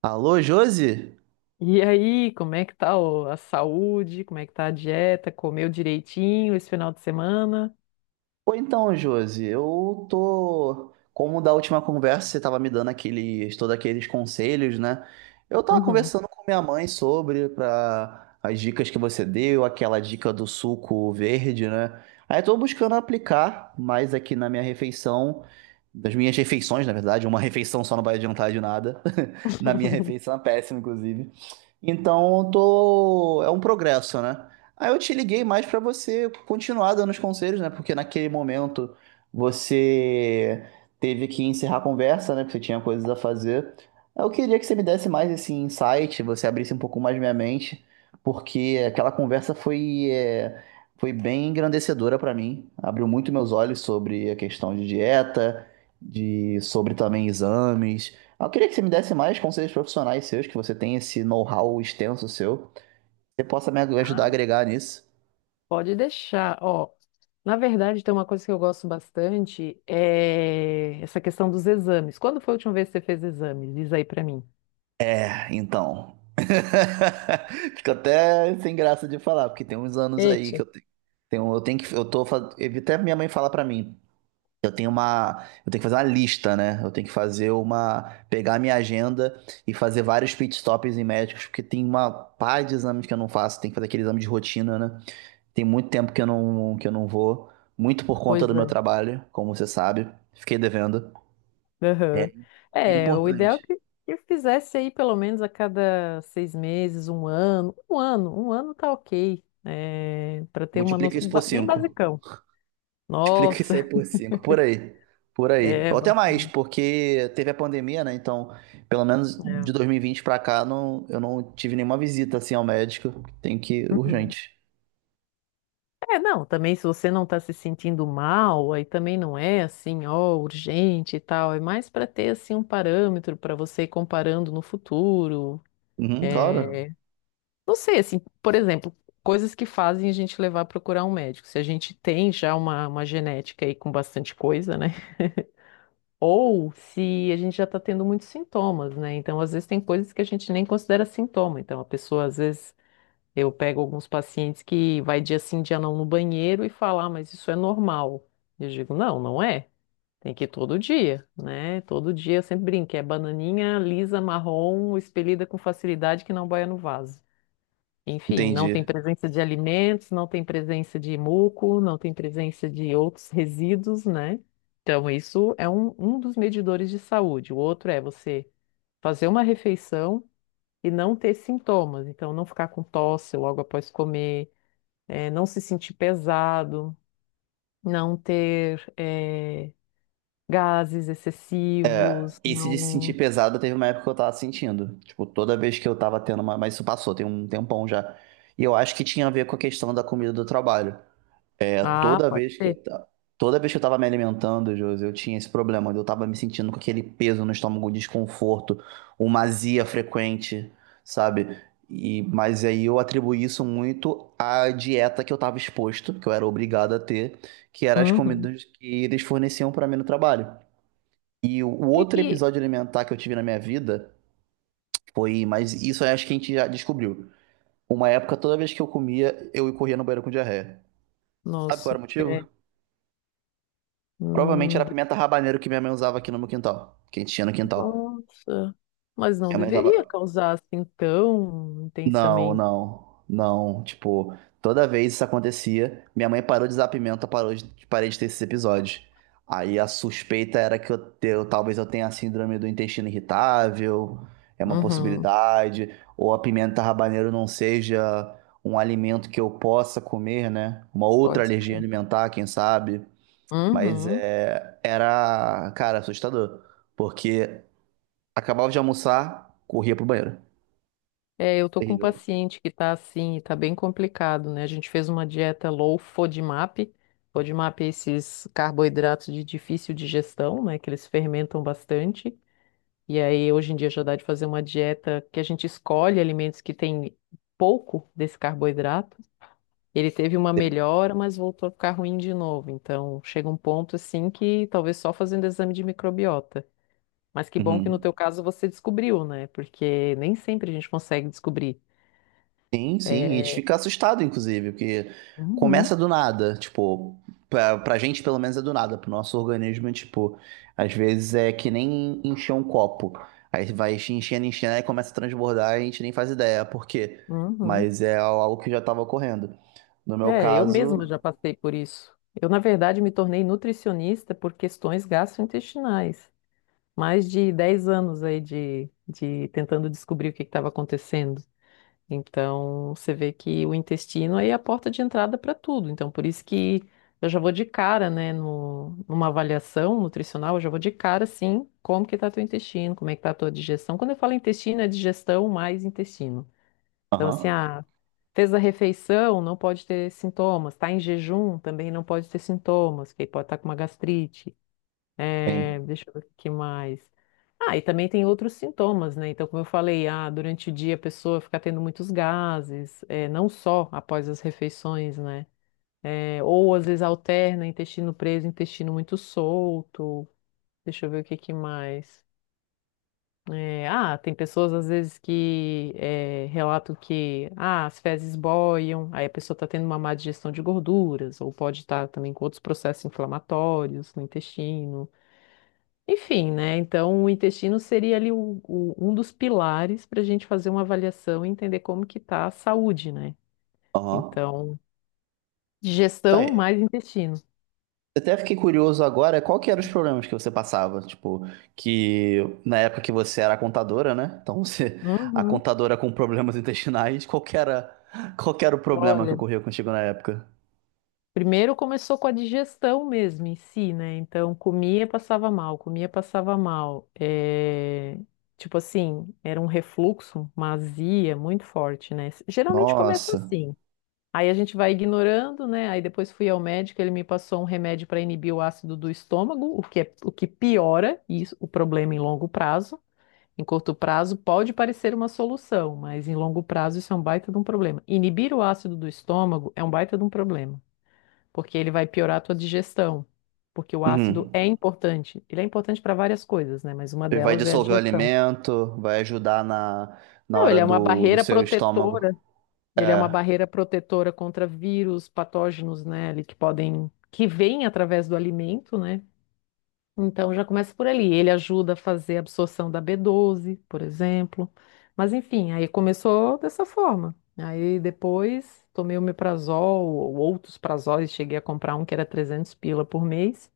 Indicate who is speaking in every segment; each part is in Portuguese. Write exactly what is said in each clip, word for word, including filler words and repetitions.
Speaker 1: Alô, Josi?
Speaker 2: E aí, como é que tá o- a saúde? Como é que tá a dieta? Comeu direitinho esse final de semana?
Speaker 1: Ou então, Josi, eu tô. Como da última conversa você tava me dando aqueles, todos aqueles conselhos, né? Eu tava
Speaker 2: Uhum.
Speaker 1: conversando com minha mãe sobre pra, as dicas que você deu, aquela dica do suco verde, né? Aí eu tô buscando aplicar mais aqui na minha refeição, das minhas refeições, na verdade, uma refeição só não vai adiantar de nada. Na minha refeição é péssima, inclusive. Então, tô... é um progresso, né? Aí eu te liguei mais para você continuar dando os conselhos, né? Porque naquele momento você teve que encerrar a conversa, né? Porque você tinha coisas a fazer. Eu queria que você me desse mais esse insight, você abrisse um pouco mais minha mente, porque aquela conversa foi, é, foi bem engrandecedora para mim. Abriu muito meus olhos sobre a questão de dieta, de sobre também exames. Eu queria que você me desse mais conselhos profissionais seus, que você tem esse know-how extenso seu. Você possa me ajudar a
Speaker 2: Ah,
Speaker 1: agregar nisso.
Speaker 2: pode deixar. Ó, na verdade, tem uma coisa que eu gosto bastante, é essa questão dos exames. Quando foi a última vez que você fez exames? Diz aí pra mim.
Speaker 1: É, então. Fico até sem graça de falar, porque tem uns anos aí que
Speaker 2: Eita,
Speaker 1: eu te- tenho, eu tenho que, eu tô, fa- até minha mãe fala pra mim, eu tenho uma, eu tenho que fazer uma lista, né? Eu tenho que fazer uma, pegar minha agenda e fazer vários pit stops em médicos, porque tem uma pá de exames que eu não faço, tem que fazer aquele exame de rotina, né? Tem muito tempo que eu não, que eu não vou, muito por conta
Speaker 2: pois
Speaker 1: do meu
Speaker 2: é.
Speaker 1: trabalho, como você sabe. Fiquei devendo. É,
Speaker 2: Aham.
Speaker 1: é
Speaker 2: É, o ideal é
Speaker 1: importante.
Speaker 2: que, que eu fizesse aí pelo menos a cada seis meses, um ano. Um ano, um ano tá ok. É, para ter uma
Speaker 1: Multiplica
Speaker 2: noção,
Speaker 1: isso por
Speaker 2: ba- bem
Speaker 1: cinco.
Speaker 2: basicão.
Speaker 1: Multiplica
Speaker 2: Nossa,
Speaker 1: isso aí por cinco. Por aí. Por aí.
Speaker 2: é
Speaker 1: Ou até mais,
Speaker 2: bastante.
Speaker 1: porque teve a pandemia, né? Então, pelo menos de
Speaker 2: É.
Speaker 1: dois mil e vinte pra cá, não, eu não tive nenhuma visita assim ao médico. Tem que ir
Speaker 2: Uhum.
Speaker 1: urgente.
Speaker 2: É, não, também se você não está se sentindo mal, aí também não é assim, ó, urgente e tal. É mais para ter assim um parâmetro para você ir comparando no futuro.
Speaker 1: Uhum, claro.
Speaker 2: É, não sei, assim, por exemplo, coisas que fazem a gente levar a procurar um médico. Se a gente tem já uma, uma genética aí com bastante coisa, né? Ou se a gente já está tendo muitos sintomas, né? Então, às vezes tem coisas que a gente nem considera sintoma. Então, a pessoa às vezes. Eu pego alguns pacientes que vai dia sim, dia não no banheiro e falar, mas isso é normal. Eu digo, não, não é. Tem que ir todo dia, né? Todo dia eu sempre brinco, é bananinha lisa, marrom, expelida com facilidade que não boia no vaso. Enfim, não tem
Speaker 1: Entendi.
Speaker 2: presença de alimentos, não tem presença de muco, não tem presença de outros resíduos, né? Então, isso é um, um dos medidores de saúde. O outro é você fazer uma refeição e não ter sintomas. Então, não ficar com tosse logo após comer, eh, não se sentir pesado, não ter eh, gases excessivos,
Speaker 1: Esse de se sentir
Speaker 2: não.
Speaker 1: pesado teve uma época que eu tava sentindo. Tipo, toda vez que eu tava tendo uma. Mas isso passou, tem um tempão já. E eu acho que tinha a ver com a questão da comida do trabalho. É,
Speaker 2: Ah,
Speaker 1: toda
Speaker 2: pode
Speaker 1: vez que eu,
Speaker 2: ser.
Speaker 1: ta- toda vez que eu tava me alimentando, Josi, eu tinha esse problema. Eu tava me sentindo com aquele peso no estômago, um desconforto, uma azia frequente, sabe? E, mas aí eu atribuí isso muito à dieta que eu tava exposto, que eu era obrigado a ter, que eram as
Speaker 2: Uhum.
Speaker 1: comidas que eles forneciam pra mim no trabalho. E o
Speaker 2: Que
Speaker 1: outro
Speaker 2: que-
Speaker 1: episódio alimentar que eu tive na minha vida foi, mas isso eu acho que a gente já descobriu. Uma época, toda vez que eu comia, eu corria no banheiro com diarreia. Sabe qual era
Speaker 2: Nossa,
Speaker 1: o
Speaker 2: é.
Speaker 1: motivo? Provavelmente era
Speaker 2: hum,
Speaker 1: a
Speaker 2: de-
Speaker 1: pimenta rabaneiro que minha mãe usava aqui no meu quintal, que a gente tinha no quintal.
Speaker 2: Nossa, mas não
Speaker 1: Minha mãe
Speaker 2: deveria
Speaker 1: usava,
Speaker 2: causar assim tão
Speaker 1: não,
Speaker 2: intensamente.
Speaker 1: não, não. Tipo, toda vez isso acontecia, minha mãe parou de usar pimenta, parou de, parei de ter esses episódios. Aí a suspeita era que eu, te- eu- talvez eu tenha a síndrome do intestino irritável, é uma
Speaker 2: Uhum,
Speaker 1: possibilidade, ou a pimenta habanero não seja um alimento que eu possa comer, né? Uma outra
Speaker 2: pode
Speaker 1: alergia
Speaker 2: ser.
Speaker 1: alimentar, quem sabe. Mas
Speaker 2: Uhum.
Speaker 1: é, era, cara, assustador, porque acabava de almoçar, corria pro banheiro.
Speaker 2: É, eu tô com um
Speaker 1: Terrível.
Speaker 2: paciente que tá assim, tá bem complicado, né? A gente fez uma dieta low FODMAP. FODMAP é esses carboidratos de difícil digestão, né? Que eles fermentam bastante. E aí, hoje em dia, já dá de fazer uma dieta que a gente escolhe alimentos que têm pouco desse carboidrato. Ele teve uma melhora, mas voltou a ficar ruim de novo. Então, chega um ponto assim que talvez só fazendo exame de microbiota. Mas que bom que no
Speaker 1: Uhum.
Speaker 2: teu caso você descobriu, né? Porque nem sempre a gente consegue descobrir.
Speaker 1: Sim, sim, a
Speaker 2: É,
Speaker 1: gente fica assustado, inclusive, porque
Speaker 2: uhum,
Speaker 1: começa do nada, tipo, pra, pra gente pelo menos é do nada, pro nosso organismo, é, tipo, às vezes é que nem encher um copo, aí vai enchendo, enchendo, aí começa a transbordar e a gente nem faz ideia por quê,
Speaker 2: uhum.
Speaker 1: mas é algo que já tava ocorrendo. No meu
Speaker 2: É, eu mesma
Speaker 1: caso,
Speaker 2: já passei por isso. Eu, na verdade, me tornei nutricionista por questões gastrointestinais. Mais de dez anos aí de, de tentando descobrir o que estava acontecendo. Então, você vê que o intestino aí é a porta de entrada para tudo. Então, por isso que eu já vou de cara, né, no, numa avaliação nutricional, eu já vou de cara, assim, como que tá teu intestino, como é que tá a tua digestão. Quando eu falo intestino, é digestão mais intestino. Então, assim,
Speaker 1: aham,
Speaker 2: ah, fez a refeição, não pode ter sintomas. Está em jejum, também não pode ter sintomas, porque pode estar com uma gastrite. É,
Speaker 1: sim,
Speaker 2: deixa eu ver o que mais. Ah, e também tem outros sintomas, né? Então, como eu falei, ah, durante o dia a pessoa fica tendo muitos gases, é, não só após as refeições, né? É, ou às vezes alterna intestino preso, intestino muito solto. Deixa eu ver o que que mais. É, ah, tem pessoas às vezes que eh, relatam que ah, as fezes boiam, aí a pessoa está tendo uma má digestão de gorduras, ou pode estar também com outros processos inflamatórios no intestino. Enfim, né? Então, o intestino seria ali o- o- um dos pilares para a gente fazer uma avaliação e entender como que está a saúde, né?
Speaker 1: aham.
Speaker 2: Então,
Speaker 1: Não,
Speaker 2: digestão mais intestino.
Speaker 1: até fiquei curioso agora, qual que eram os problemas que você passava? Tipo, que na época que você era contadora, né? Então, você, a
Speaker 2: Uhum.
Speaker 1: contadora com problemas intestinais, qual que era, qual que era o problema que
Speaker 2: Olha.
Speaker 1: ocorreu contigo na época?
Speaker 2: Primeiro começou com a digestão mesmo em si, né? Então comia, passava mal, comia, passava mal. É, tipo assim, era um refluxo, uma azia muito forte, né? Geralmente começa
Speaker 1: Nossa.
Speaker 2: assim. Aí a gente vai ignorando, né? Aí depois fui ao médico, ele me passou um remédio para inibir o ácido do estômago, o que é, o que piora isso, o problema em longo prazo. Em curto prazo pode parecer uma solução, mas em longo prazo isso é um baita de um problema. Inibir o ácido do estômago é um baita de um problema porque ele vai piorar a tua digestão. Porque o ácido
Speaker 1: Uhum.
Speaker 2: é importante. Ele é importante para várias coisas, né? Mas uma
Speaker 1: Vai
Speaker 2: delas é a
Speaker 1: dissolver o
Speaker 2: digestão.
Speaker 1: alimento, vai ajudar na, na
Speaker 2: Não,
Speaker 1: hora
Speaker 2: ele é uma
Speaker 1: do, do
Speaker 2: barreira
Speaker 1: seu estômago.
Speaker 2: protetora. Ele é
Speaker 1: É,
Speaker 2: uma barreira protetora contra vírus, patógenos, né? Ali que podem, que vêm através do alimento, né? Então já começa por ali. Ele ajuda a fazer a absorção da B doze, por exemplo. Mas enfim, aí começou dessa forma. Aí depois tomei o meprazol ou outros prazóis, cheguei a comprar um que era trezentos pila por mês.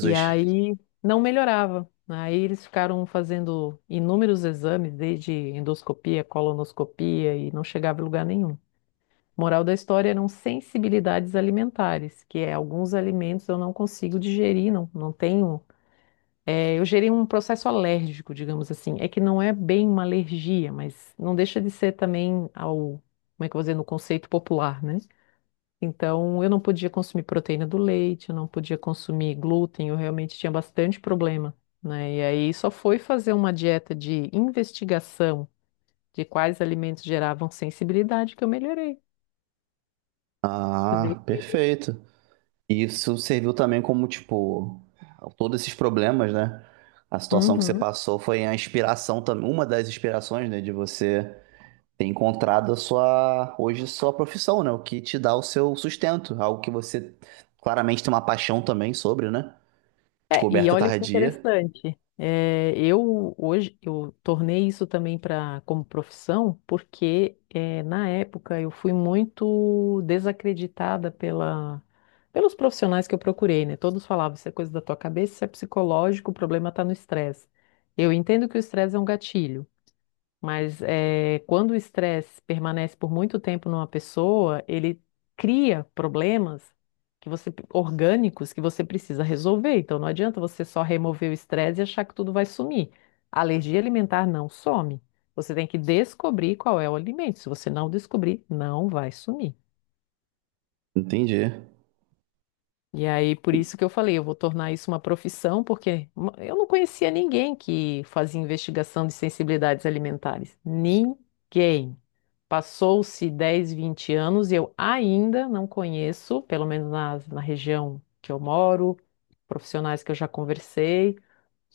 Speaker 2: E aí não melhorava. Aí eles ficaram fazendo inúmeros exames, desde endoscopia, colonoscopia, e não chegava em lugar nenhum. Moral da história eram sensibilidades alimentares, que é alguns alimentos eu não consigo digerir, não, não tenho. É, eu gerei um processo alérgico, digamos assim. É que não é bem uma alergia, mas não deixa de ser também ao, como é que eu vou dizer, no conceito popular, né? Então, eu não podia consumir proteína do leite, eu não podia consumir glúten, eu realmente tinha bastante problema, né? E aí só foi fazer uma dieta de investigação de quais alimentos geravam sensibilidade que eu melhorei. Você vê
Speaker 1: Ah,
Speaker 2: que-
Speaker 1: perfeito. E isso serviu também como, tipo, todos esses problemas, né? A situação que você
Speaker 2: Uhum.
Speaker 1: passou foi a inspiração também, uma das inspirações, né, de você ter encontrado a sua, hoje, sua profissão, né? O que te dá o seu sustento, algo que você claramente tem uma paixão também sobre, né?
Speaker 2: É, e
Speaker 1: Descoberta
Speaker 2: olha que
Speaker 1: tardia.
Speaker 2: interessante. É, eu hoje eu tornei isso também para como profissão, porque é, na época eu fui muito desacreditada pela, pelos profissionais que eu procurei, né? Todos falavam, isso é coisa da tua cabeça, isso é psicológico, o problema está no estresse. Eu entendo que o estresse é um gatilho, mas eh, quando o estresse permanece por muito tempo numa pessoa, ele cria problemas que você, orgânicos que você precisa resolver. Então não adianta você só remover o estresse e achar que tudo vai sumir. A alergia alimentar não some. Você tem que descobrir qual é o alimento. Se você não descobrir, não vai sumir.
Speaker 1: Entendi,
Speaker 2: E aí, por isso que eu falei, eu vou tornar isso uma profissão, porque uma- eu não conhecia ninguém que fazia investigação de sensibilidades alimentares. Ninguém. Passou-se dez, vinte anos e eu ainda não conheço, pelo menos na, na região que eu moro, profissionais que eu já conversei.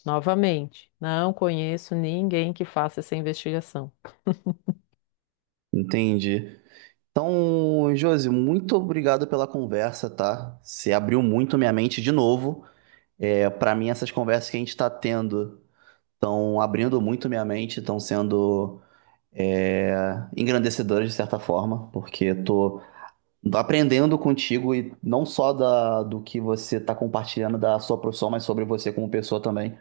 Speaker 2: Novamente, não conheço ninguém que faça essa investigação.
Speaker 1: entendi. Então, Josi, muito obrigado pela conversa, tá? Você abriu muito minha mente de novo. É, para mim, essas conversas que a gente tá tendo estão abrindo muito minha mente, estão sendo é, engrandecedoras de certa forma, porque estou aprendendo contigo e não só da, do que você está compartilhando da sua profissão, mas sobre você como pessoa também.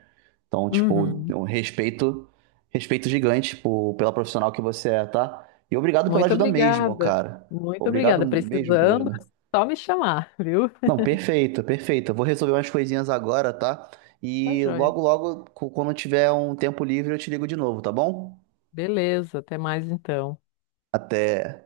Speaker 1: Então, tipo,
Speaker 2: Uhum.
Speaker 1: um respeito, respeito gigante por, pela profissional que você é, tá? E obrigado pela
Speaker 2: Muito
Speaker 1: ajuda mesmo,
Speaker 2: obrigada.
Speaker 1: cara.
Speaker 2: Muito
Speaker 1: Obrigado
Speaker 2: obrigada.
Speaker 1: mesmo pela
Speaker 2: Precisando, é
Speaker 1: ajuda.
Speaker 2: só me chamar, viu?
Speaker 1: Não, perfeito, perfeito. Eu vou resolver umas coisinhas agora, tá?
Speaker 2: Tá
Speaker 1: E
Speaker 2: joia.
Speaker 1: logo, logo, cu- quando eu tiver um tempo livre, eu te ligo de novo, tá bom?
Speaker 2: Beleza, até mais então.
Speaker 1: Até.